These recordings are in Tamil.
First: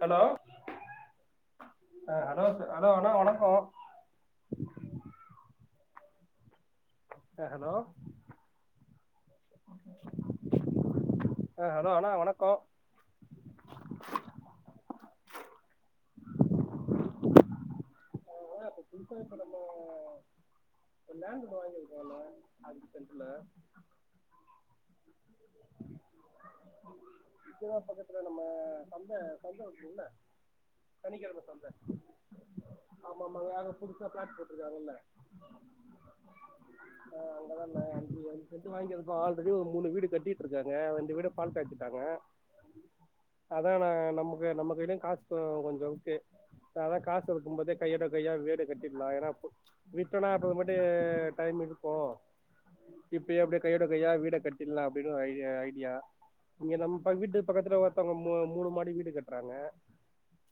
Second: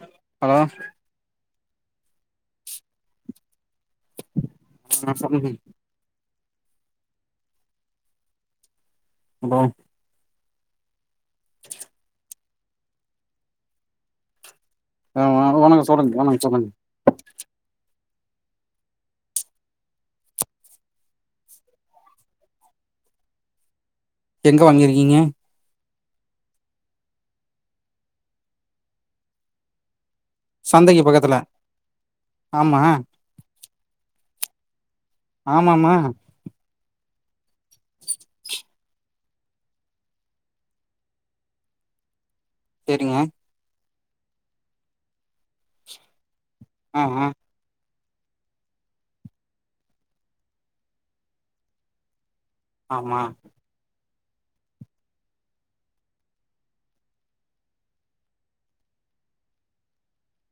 ஹலோ அ அலோ அலோ வணக்கோ அ சொல்லுங்க அ ஹலோ அலோ அ ஹலோ அண்ண வணக்கோ அ வ வணக் சொலுங் வணக் சொலுங் [unintelligible] புதுசா இப்ப நம்ம ஒரு லேண்ட் ஒன்னு வாங்கிருக்கோண்ண அதுக்கு சென்ட்ருல எங்க வாங்கியிருக்கீங்க இங்கதா பக்கத்துல நம்ம சந்த சந்த இருக்குல்ல சந்தக்கி பக்கத்துல ஆமா மாமா யாரோ புதுசா ப்ளாட் போட்ருக்காங்கல்ல ஆமாமா அ அங்கதா நா அஞ்சு அஞ்சு செண்டு வாங்கிருக்கோ ஆல்ரெடி ஒரு மூணு வீடு கட்டிட்ருக்காங்க ரெண்டு வீட பால் காச்சிட்டாங்க [unintelligible] செரிங்க அதா நா நமக்கு நம்ம கைலயும் காஸ் கொஞ்சருக்கு அதா ஆ ஆ காசுருக்கும்போதே கையோட கையா வீடு கட்டிட்லாம் ஏனா விட்டனா அப்புறமெட்டு டைமிருக்கோ ஆமா இப்பயே அப்டி கையோட கையா வீட கட்டில்லா அப்டின் ஒரு ஐடிய ஐடியா இங்க நம்ப்ப வீட்டு பக்கத்துல ஒருத்தங்க மூ மூணு மாடி வீடு கட்றாங்க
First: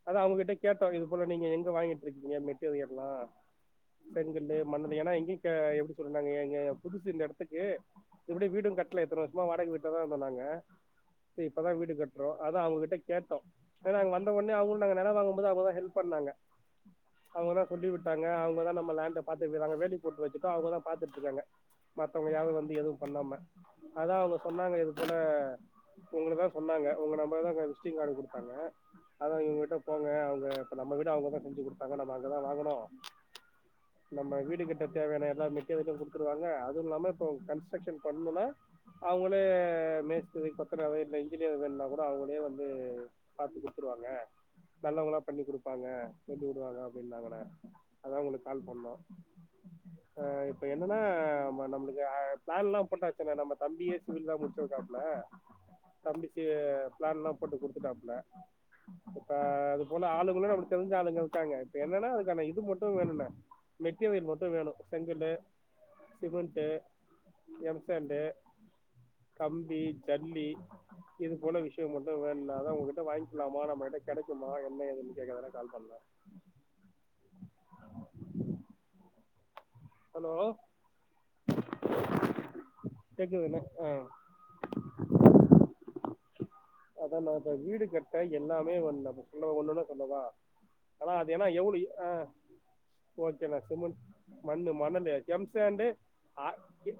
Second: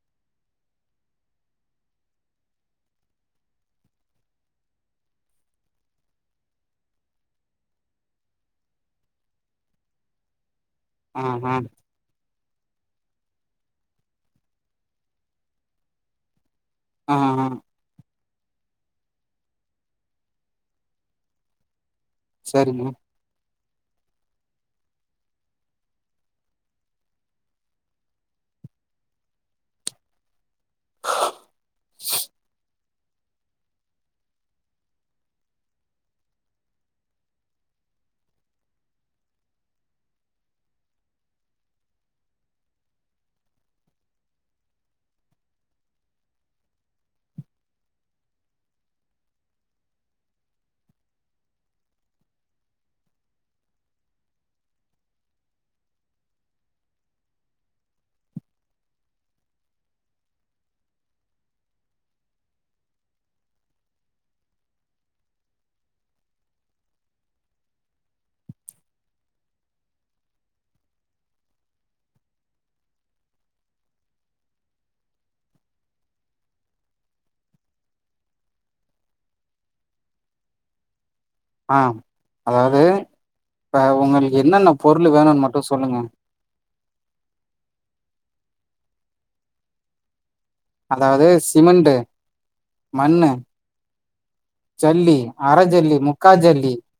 அதா அவுங்ககிட்ட கேட்ட இது போல நீங்க எங்க வாங்கிட்றிக்கீங்க மெட்டீரியெல்லா செங்கல்லு மணலு ஏனா எங்கயு கெ எப்டி சொல்ற நாங்க எங்க புதுசு இந்த எடத்துக்கு இப்டி வீடும் கட்ல இத்ன வருஷமா வாடக வீட்ல தா இருந்தோ நாங்க ஆ சரி ஆ இப்பதான் வீடு கட்றோ அதா அவுங்ககிட்ட கேட்ட ஏனா வந்த ஒன் சே அவுங்குன் நாங்க நெலம் வாங்கும்போது அவுங்கதா ஹெல்ப் பண்ணாங்க ஆ ஆ அவுங்க தா சொல்லிவுட் டாங்க அவுங்கதான் நம்ம லேண்ட பாத்துட்ருக்காங்க வேலி போட்டு வச்சுட்டோ அவுங்கதா பாத்துட்ருக்காங்க மத்தவுங்க யாரு வந்து சரிங்க எதுவு பண்ணாம அதா அவுங்க சொன்னாங்க இது போல ஒங்களதான் சொன்னாங்க ஒங்க நம்பர் தா க விசிட்டிங் கார்டு குடுத்தாங்க அதா இவுங்ககிட்ட போங்க அவுங்க இப்ப நம்ம வீட அவுங்கதா செஞ்சு குடுத்தாங்க நம்ம அங்கதா வாங்குணோ நம்ம வீடு கட்ட தேவையான எல்லா மெட்டிரியலு குடுத்துருவாங்க அதுல்லாம இப்போ கன்ஸ்ட்ரக் ஷன் பண்ணுனா அவுங்களே மேஸ்திரி கொத்தனாரு இல்ல இன்ஜினியரு வேணுனா கூட அவுங்களே வந்து பாத்துக் குத் துருவாங்க நல்லவங்களா பண்ணி குடுப்பாங்க சொல்லிவுடுவாங்க அப்டின்னாங்கண்ண அதா ஒங்குளுக்கு கால் பண்ணோ ஆ இப்ப என்னன்னா நம்முளுக்கு ப்ளான்லா போட்டாச்சுண்ண நம்ப தம்பியே சிவில் லா முடிச் சிருக்காப்ல தம்பி சி ப்ளான்லா போட்டுக் குடுத்துட்டாப்புல இப்ப அது போல ஆளுங்களு நம்மளுக்கு தெரிஞ்ச ஆளுங்க இருக்காங்க இப்ப என்னனா அதுக்கான இது மட்டு வேணுண்ண மெட்டிரியல் மட்டு வேணு செங்கல்லு சிமெண்ட்டு எம்சேண்டு கம்பி ஜல்லி இது போல விஷயம் மட்டும் வேண்ண அதா உங்கக்கிட்ட வாங் கிலாமா நம்மக்கிட்ட கெடைக்குமா என்ன ஏதுன் கேக்கதாண்ண கால் பண்ண ஹலோ ஆ அதாது கேக்குதுண்ண இப்ப ஆ உங்களுக்கு என்னென்ன பொருள் வேணுன் மட்டு சொல்லுங்க அதாண்ண இப்ப வீடு கட்ட எல்லாமே வேணு நமக்கு இல்ல ஒன்னொன்னா சொல்லவா ஏனா அதாவது அது ஆனா எவ்ள சிமெண்ட்டு ஆ மண்ணு ஓகேண்ண சிமெண்ட் மண்ணு மணலு ஜல்லி அர எம்சேண்டு ஜல்லி முக்கா ஆ ஜல்லி எ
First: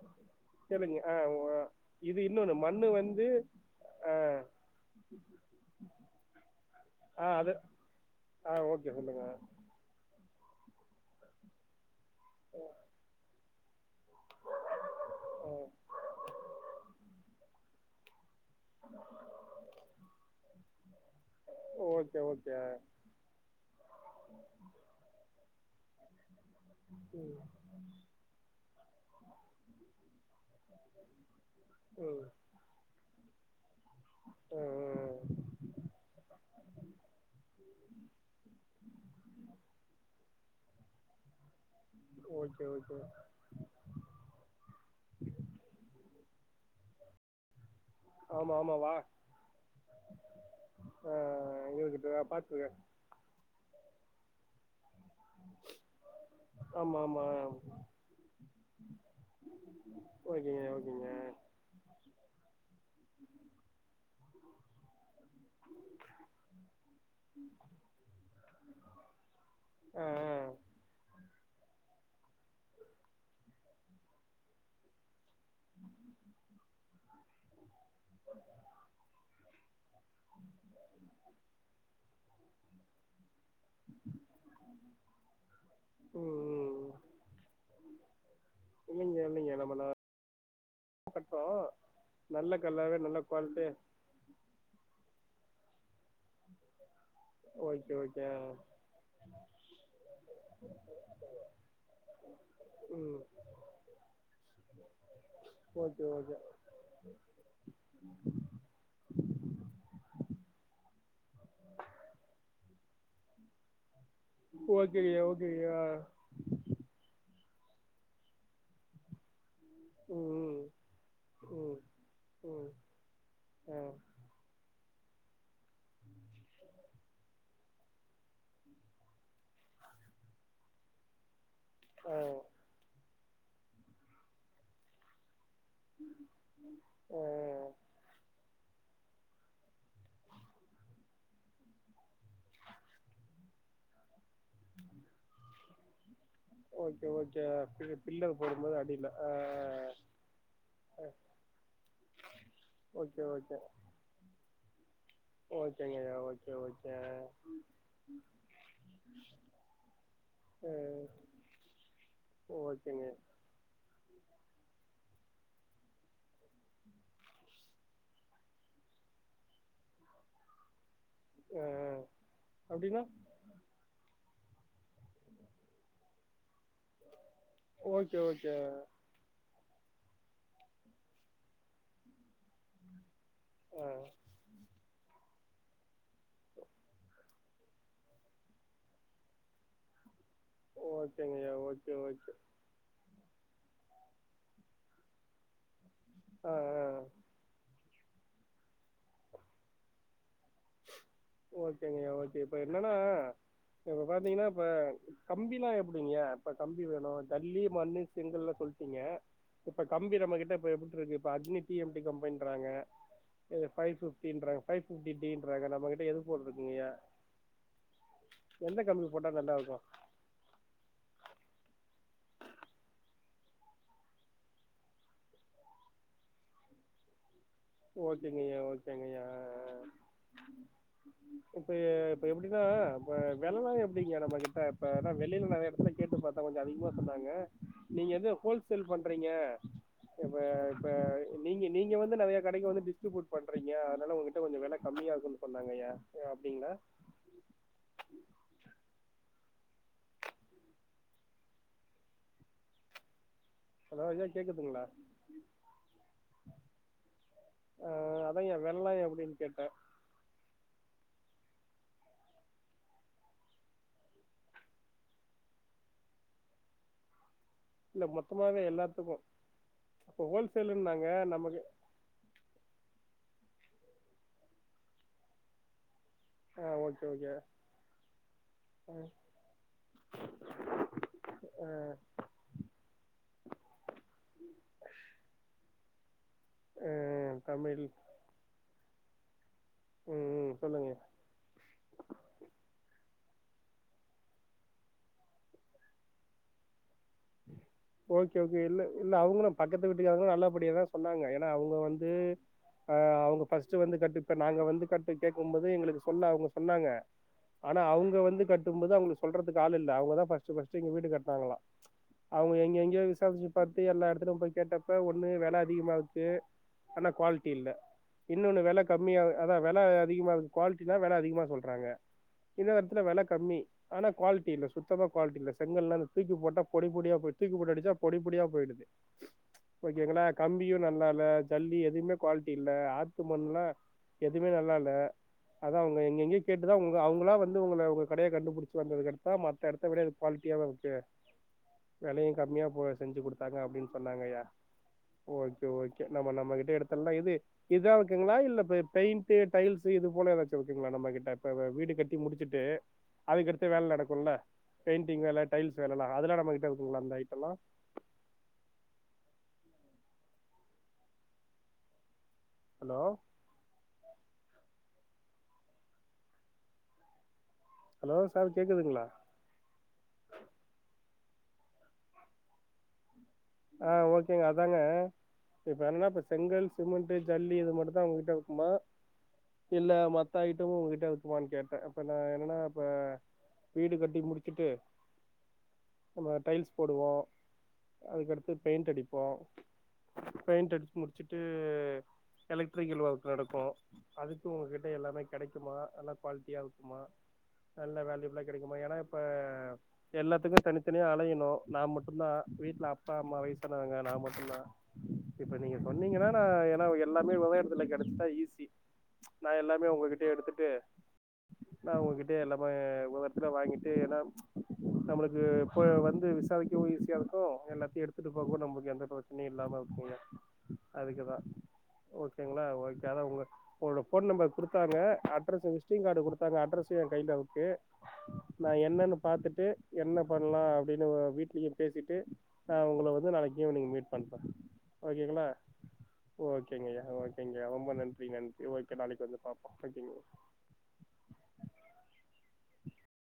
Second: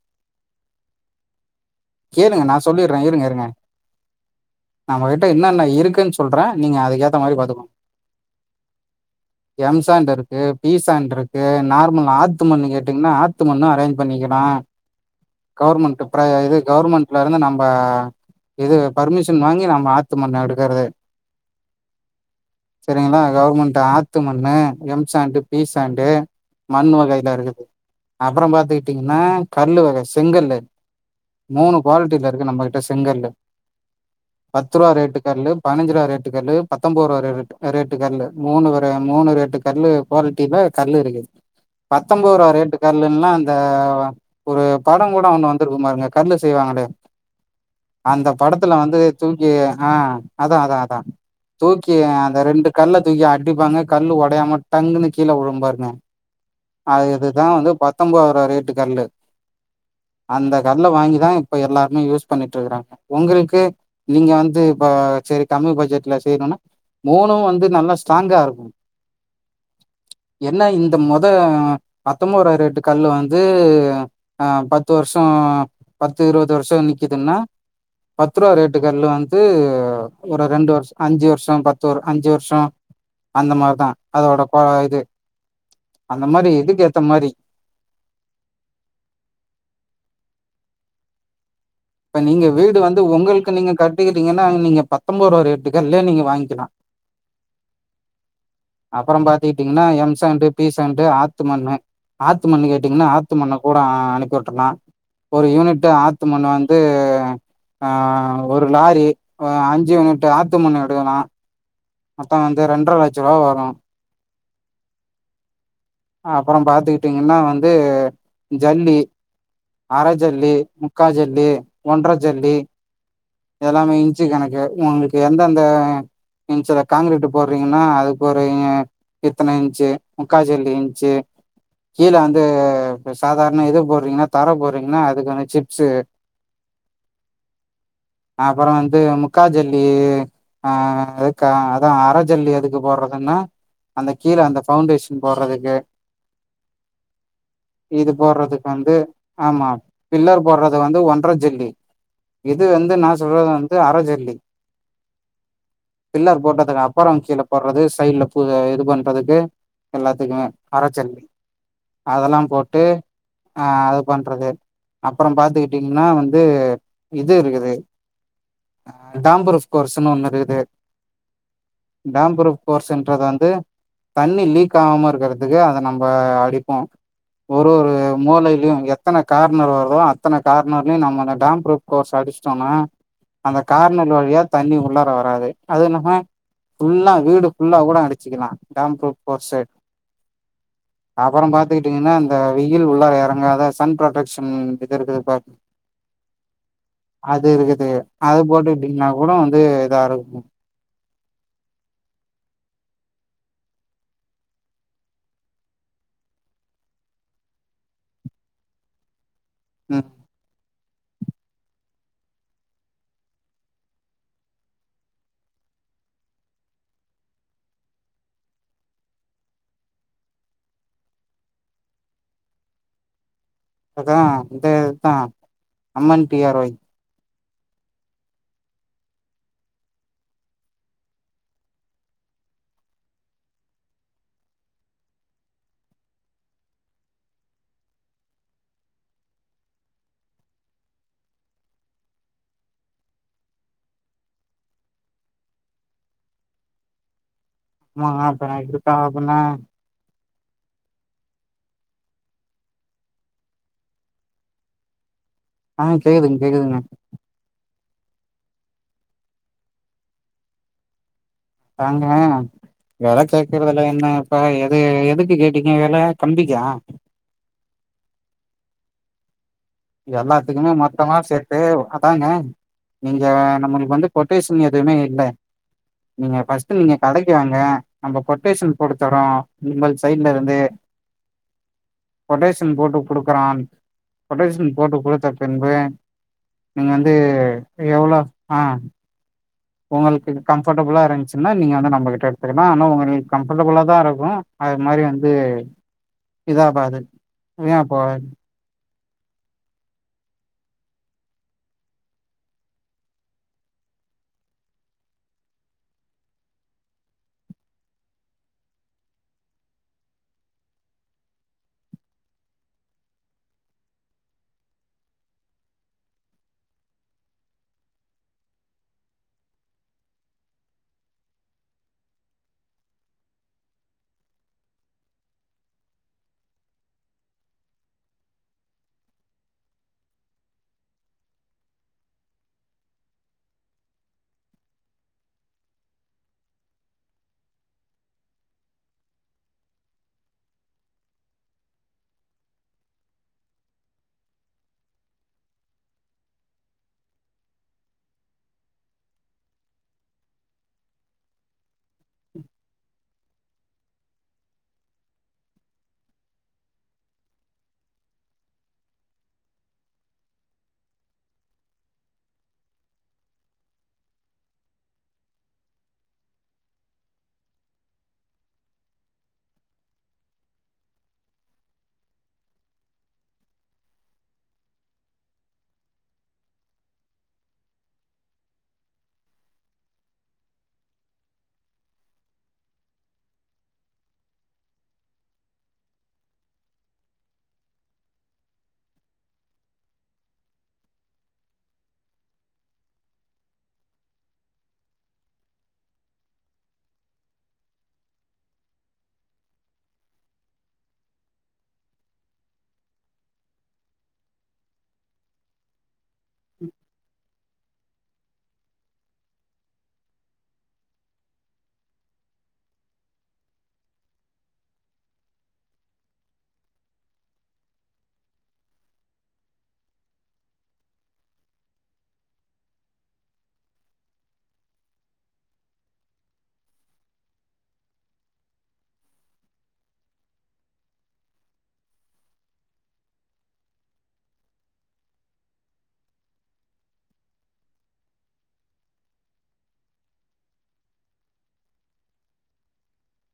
தெர்லீங்க ஆ ஒ இது கேளுங்க இன்னொன்னு நா மண்ணு வந்து ஆ நம்மக்கிட்ட என்னன்னா இருக்குன்னு சொல்ற நீங்க அதுக்கேத் ஆ அது ஆ ஓகே சொல்லுங்க எம் சாண்ட் இருக்கு பி சாண்ட் இருக்கு நார்மல் ஆத்து மண்ணு கேட்டீங்கனா ஆத்து மண்ணு அரேஞ்ச் பண்ணிக்கலா ஆ கவர்மெண்ட் ப்ர இது கவுர்மெண்ட்லேருந்து நம்ப இது பர்மிஷன் வாங்கி நம்ம ஆத்து மண்ண எடுக்கறது ஓகே ஓகே செரிங்களா கவர்மெண்ட் ஆத்து மண்ணு எம் சாண்டு பி சாண்டு மண் வகைல இருக்குது அப்பற பாத்துக்கிட்டீங்கனா கல் வக செங்கல்லு மூணு ம் குவாலிட்டில இருக்கு நம்பக்கிட்ட செங்கல்லு பத்து ரூவா ம் ரேட்டு ம் கல்லு பதினஞ்சு ரூவா ரேட்டு கல்லு பத்தொம்போது ரூவா ரே ரேட்டு கல்லு மூணு வெர மூணு ரேட்டு கல்லு குவாலிட்டில கல்லு இருக்குது பத்தொம்பது ரூவா ஓகே ரேட்டு ஓகே கல்லுலா இந்த ஒரு பட கூட ஒண்ணு வந்துருக்கும் பாருங்க கல்லு செய்வாங்களே அந்த ஆமா ஆமா படத்துல வா வந்து தூக்கி ஆ அதா அதா அதா ஆ தூக்கி இருக்குதுதா அந்த பாத்துக்க ரெண்டு கல்ல தூக்கி அடிப்பாங்க கல்லு ஒடையாம டங்குனு கீழ உழும் பாருங்க ஆமா அது ஆமா இதுதா வந்து பத்தொம்பொது ரூவா ரேட்டு கல்லு அந்த ஓகேங்க கல் ல ஓகேங்க வாங்கி தா இப்ப எல்லாருமே யூஸ் பண்ணிட்டுருக்கறாங்க உங்களுக்கு நீங்க வந்து இப்ப செரி கம்மி பட்ஜெட்ல செய்யணுனா மூணு வந்து நல்லா ஸ்ட்ராங்கா இருக்கு ஆ ஆ என்னா இந்த மொத பத்தொம்பதுருவா ரேட்டு கல்லு வந்து ஆ பத்து வருஷோ பத்து இருவது வருஷோ நிக்கிதுன்னா பத்து ரூவா ரேட்டு கல்லு வந்து ஒரு ரெண்டு வருஷோ அஞ்சு வருஷோ பத்து வரு அஞ்சு வருஷோ அந்த மாரி அதா அதோட பொ இது அந்த மாரி இதுக்கேத்த மாரி இல்லங்க இல்லங்க நம்ம நா கட்றோ இப்ப நீங்க நல்ல வீடு கல்லாவே வந்து நல்ல உங்களுக்கு குவாலிட்டி நீங்க கட்டுக்கிறிங்கன்னா நீங்க பத்தொம்பதுருவா ரேட்டுக் கல்லே நீங்க வாங்கிக்கலா ஓகே ஓகே அப்பறம் பாத்துக்கிட்டீங்கன்னா எம் சாண்டு பி சாண்டு ஆத்து மண்ணு ஆத்து மண்ணு கேட்டீங்கன்னா ம் ஆத்து மண்ணகூட அனுப்பி உட்டுல்லா ஒரு யூனிட்டு ஓகே ஓகே ஆத்துமண்ணு வந் து ஆ ஒருலாரி அ அஞ்சு யூனிட்டு ஆத்து மண்ணு எடுக்கலா மொத்தொ வந்து ரெண்ட்ரலட்சருவா வரூ ஓக்கேயா ஓக்கேயா அப்பறொ பாத்துக்கிட்டீங்கன்னா வந்து ஜல்லி அரஜல்லி ம் முக்கா ஜல்லி ம் ம் ஒன்ர ஜல்லி ம் ஆ எல்லாமே இன்ச்சு கணக்கு ஒங்களுக்கு எந்தெந்த இன்ச்சுல காங்க்ரெட்டு் போற்றீங்கன்னா அதுக்கு ஒருங்க இத்தன இன்ச்சு முக்காஜல்லி இன்ச்சு கீழ ஆ அந்து சாதார்ண இது போட்றீங்ன்னா தர போட்றீங்ன்னா அதுக்கான சிப் ஸ் ஆ அப்பறொ வந்து முக்காஜல்லி அ அதுக்கா அதா அர ஜெல்லி எதுக்கு போட்றதுன்னா அந்த கீழ அந்த பவுண்டேஷன் போட்றதுக்கு ஓக்கே ஓக்கே இது போட்றதுக் வந்து ஆம்மா பில்லர் போட்றதுவந்து ஆ ஒன்ற ஜெல்லி இது வந்து நா ஓகே சொல்றது வந்து அரஜெல்லி ஓக்கேங்க பில்லர் போட்டதுக்கப்பறம் கீழ போட்றது சைட்ல புது இது பண்றதுக்கு எல்லாத்துக்குமே ஆ அரஜல்லி அதெல்லா போட்டு ஓகேங்க ஆ அதுபண்றது அப்பறம் பாத்துக்கிட்டீங்ன்னா வந்து இது இருக்குது டாம்பரோஸ் கோர்ஸ்ன்னு ஒண்ணு இருக்குது ஆ டாம்புரூப் அப்படின்னா போர்ஸ்ன்றது வந்து தண்ணி லீக் ஆவாம இருக்கற்து துக்கு அத நம்ப அடிப்போ ஒர் ஒரு ஓகே ஓகே மூளையில்யு எத் அத்தன கார்னர் வருதோ அத்தன கார்னர்லிநம்ம ட டாம்ப்ருகோர்ஸ் அடி சொன்னா அந்த ஆ கார்நல் வழியா தண்ணி உள்ளார வராது அது என்னமா ஃபுல்லா வீடு ஃபுல்லா கூட அடிச்சிக்கலா டாம்ப்ருகோர்செட் அப்பறம் ஓகேங்கய்யா ஓகே பாத்துக்கிட்டீங்க்ன்னா ஓகே இந்த வெயில் உள்ளற எறங்காத சன் ப்ரொடக்ஷன் இது இருக்குது பா அ அ அது இருக்குது அது போட்டுகிட்டீங்ன்னா கூடொ வந்து இதா இருக் ஓக்கேங்க ஓக்கே இப்ப என்னன்னா இப்ப பாத்தீங்ன்னா இப்ப கம்பில்லா எப்டிங்க இப்ப கம்பி வேணு ஐல்லி மண்ணு செங்கல்லா சொல்டீங்க இப்ப ம் கம்பி நம்மகிட்ட ப்ப எப்பட்ருக்கு ப்ப அக்னி டி எம் டி கம்பின்றாங்க இவுர் ஃபைஃபிப்ட்டின் றாங் ஃபைஃபிப்ட்டி டீன்றாங்க நம்மகிட்ட எது போட்டிருக்கீங்கயா எந்த கம்மி போட்டா நல்லாருக்கு அத்தா அந்த இத்தா அம்மன் டி ஆர் ஒய் ஓகேங்ஐயா ஓகேங்ஐயா இப்ப இப்ப எப்டின்னா இப்ப வெல்லொ எப்படிங்க நம்மகிட்ட ப்ப எனா வெளியில நாங்க எடத்தன்னா கேட்டு பாத்தா கொஞ்சொ அதிகமா சொன்னாங்க நீங்க எது ஹோல்சேல் பண்றீங்க ப்ப ப்ப நீங்க நீங்க வந்து நெறைய கடைக்கு வந்து டிஸ்ட்ரிபூட் பண்றீங்க அதுனால உங்கிட்ட கொஞ்சொ வெல கம்மியாருக்குன்னு சொன்னாங்க யா அப்டிங்ளா ம அப்ப ந இருக்காப்பன்னா ஹலோ இது கேக்குதுங்களா ஆ கேக்குதுங் கேக்குதுங்க அ அதாய்யா வெல்ல எப்புடின் கேட்ட தாங்க வெல கேக்குறதுல என்ன இப்பா எது எதுக்கு கேட்டீங்க வெல கம்பிக்கா இல்ல மொத்தமாவே எல்லாத்துக்கு இப்ப எல்லாத்துக்குமே ஹோல்சேலுன்னாங்க மொத்தமா சேத்து நமக்கு அதாங்க நீங்க நம்ளுக்கு வந்து கொட்டேஷன் எதுவுமே இல்ல நீங்க ஆ ஃபர்ஸ்ட்டு நீங்க ஓகே ஓகே கடைக்கு வாங்க நம்ப கொட்டேஷன் ஆ குடுத்தர்றோ விமல் சைட்ல இருந்து அ கொட்டேஷன் போட்டு குடுக்கறான் கொட்டேஷன் போட்டு குடுத்த பின்பு ஆ நீங்க வந்து தமிழ் எவ்ளோ ஆ ம் உங்ளுக்கு ம் சொல்லுங்க கம்பர்டபுளா இருந்ச் னா நீங்க வந்து நம்ப கிட்ட எடுத்துக்லா ஆனா உங்களுக்கு கம்ஃபர்டபுளா தா இருக்கு அது மாரி வந்து இதாகாது ஏ அப்போ ஓகே ஓ கே இல்ல இல்ல அவங்களு பக்கத்து வீட்டுக்காரங்களு நல்லபடியா தா சொன்னாங்க ஏனா அவுங்க வந்து ஆ அவங்க ஃபர்ஸ்ட் வந்து கட்டு இப்ப நாங்க வந்து கட்டு கேக்கும்போது எங்களுக்கு சொல்ல அவங்க சொன்னாங்க ஆனா அவுங்க வந்து கட்டும் போது அவங்ளுக்கு சொல்றதுக்கு ஆள் இல்ல அவங்க தா ஃபர்ஸ்ட் பர்ஸ்ட் இங்க வீடு கட்னாங்களா அவுங்க எங்க எங்கயோ விசாரிச்சு பாத்து எல்லா இடத்துலும் போய் கேட்டப்ப ஒன்னு வெல அதிகமா இருக்கு ஆனா குவாலிட்டி இல்ல இன்னொன்னு வெல கம்மியா அதா வெல அதிகமா இருக் குவாலிட்டினா வெல அதிகமா சொல்றாங்க இன்னொ எடத்தில வெல கம்மி ஆனா குவாலிட்டி இல்ல சுத்தமா குவாலிட்டி இல்ல செங்கல்லா அந்த தூக்கி போட்டா பொடி பொடியா போயி தூக்கு போட்டு அடிச்சா பொடி பொடியா போயிடுது ஓகேங்களா கம்பியு நல்லா இல்ல ஜல்லி எதுவுமே குவாலிட்டி இல்ல ஆத்து மண்லா எதுமே நல்லா இல்ல அதா அவுங்க எங்க எங்கயே கேட்டுதா உங்க அவங்களா வந்து உங்கள உங்க கடயை கண்டுபிடிச்சு வந்ததுக்கடுத்தா மத் த அடுத்த படியா இது குவாலிட்டியாவு விக்கு வெலையு கம்மியா போ செஞ்சு குடுத்தாங்க அப்டின் சொன்னாங்கயா ஓகே ஓகே நம்ம நம்மகிட்ட எடுத்துல்லா இது இதா இருக்குங்ளா இல்ல பெ பெயிண்டு டைல்ஸு இது போல ஏதாச்சு இருக்குங்ளா நம்மகிட்ட இப்ப வ வீடு கட்டி முடிச்சுட்டு அதுக்கடுத்து வேல நடக்குல்ல பெயிண்டிங் வேல டைல்ஸ் வேலல்லா அதுல்லா நம்மகிட்ட இருக்குங்ளா அந்த ஐட்டல்லா ஹலோ ஹலோ சார் கேக்கதுங்ளா ஆ ஓகேங்க அதாங்க இப்ப என்ன இப்ப செங்கல் சிமெண்டு ஜல்லி இது மட்டு தா ஒங்ககிட்ட இருக்குமா இல்ல மத்த ஐட்டமு உங்ககிட்ட இருக்குமான் கேட்டே இப்ப நா என்னனா இப்ப வீடு கட்டி முடிச்சுட்டு நம்ம டைல்ஸ் போடுவோ அதுக்கடுத்து பெயிண்ட் அடிப்போ பெயிண்ட் அடிச்சு முடிச்சுட்டு எலக்ட்ரிக்கல் ஒர்க் நடக்கு அதுக்கு உங்ககிட்ட எல்லாமே கெடைக்குமா நல்லா குவாலிட்டியா இருக்குமா நல்ல வேல்யூபுலா கெடைக்குமா ஏனா இப்ப எல்லாத்துக்கு தனித்தனியா அலையணு நா மட்டுந்தா வீட்ல அப் அப்பா அம்மா வயசானவங்க நா மட்டுந்தா இப்ப நீங்க சொன்னீங்கன்னா நா ஏனா எல்லாமே ஒரே எடத் துல கெடைச்சிட்டா ஈஸி நா எல்லாமே உங்ககிட்டே எடுத்துட்டு நா உங்கிட்டே எல்லாமே ஒரு எத்துல வாங்கிட்டு ஏனா நம்ளுக்கு இப்ப வந்து விசாரிக்கவு ஈஸியா இருக்கு எல்லா எடுத்துட்டு போகவு நமக்கு எந்த பிரச்சனையு இல்லாம இருக்கல்ல அதுக்குதா ஓகேங்ளா ஓகே அதா உங்க உங்ளோட போன் நம்பர் குடுத்தாங்க அட்ரஸ்ஸ விசிட்டிங் கார்டு குடுத்தாங்க அட்ரஸு எ கைல இருக்கு நான் என்னன்னு பாத்துட்டு என்ன பண்ணலாம் அப்டின்னு வீட்லயும் பேசிட்டு நான் உங்கள வந்து நாளைக்கு ஈவ்னிங் மீட் பண்ணுறேன் ஓகேங்களா ஓகேங்கய்யா ஓகேங்கய்யா ரொம்ப நன்றி நன்றி ஓகே நாளைக்கு வந்து பாப்போம் ஓகேங்கா ம்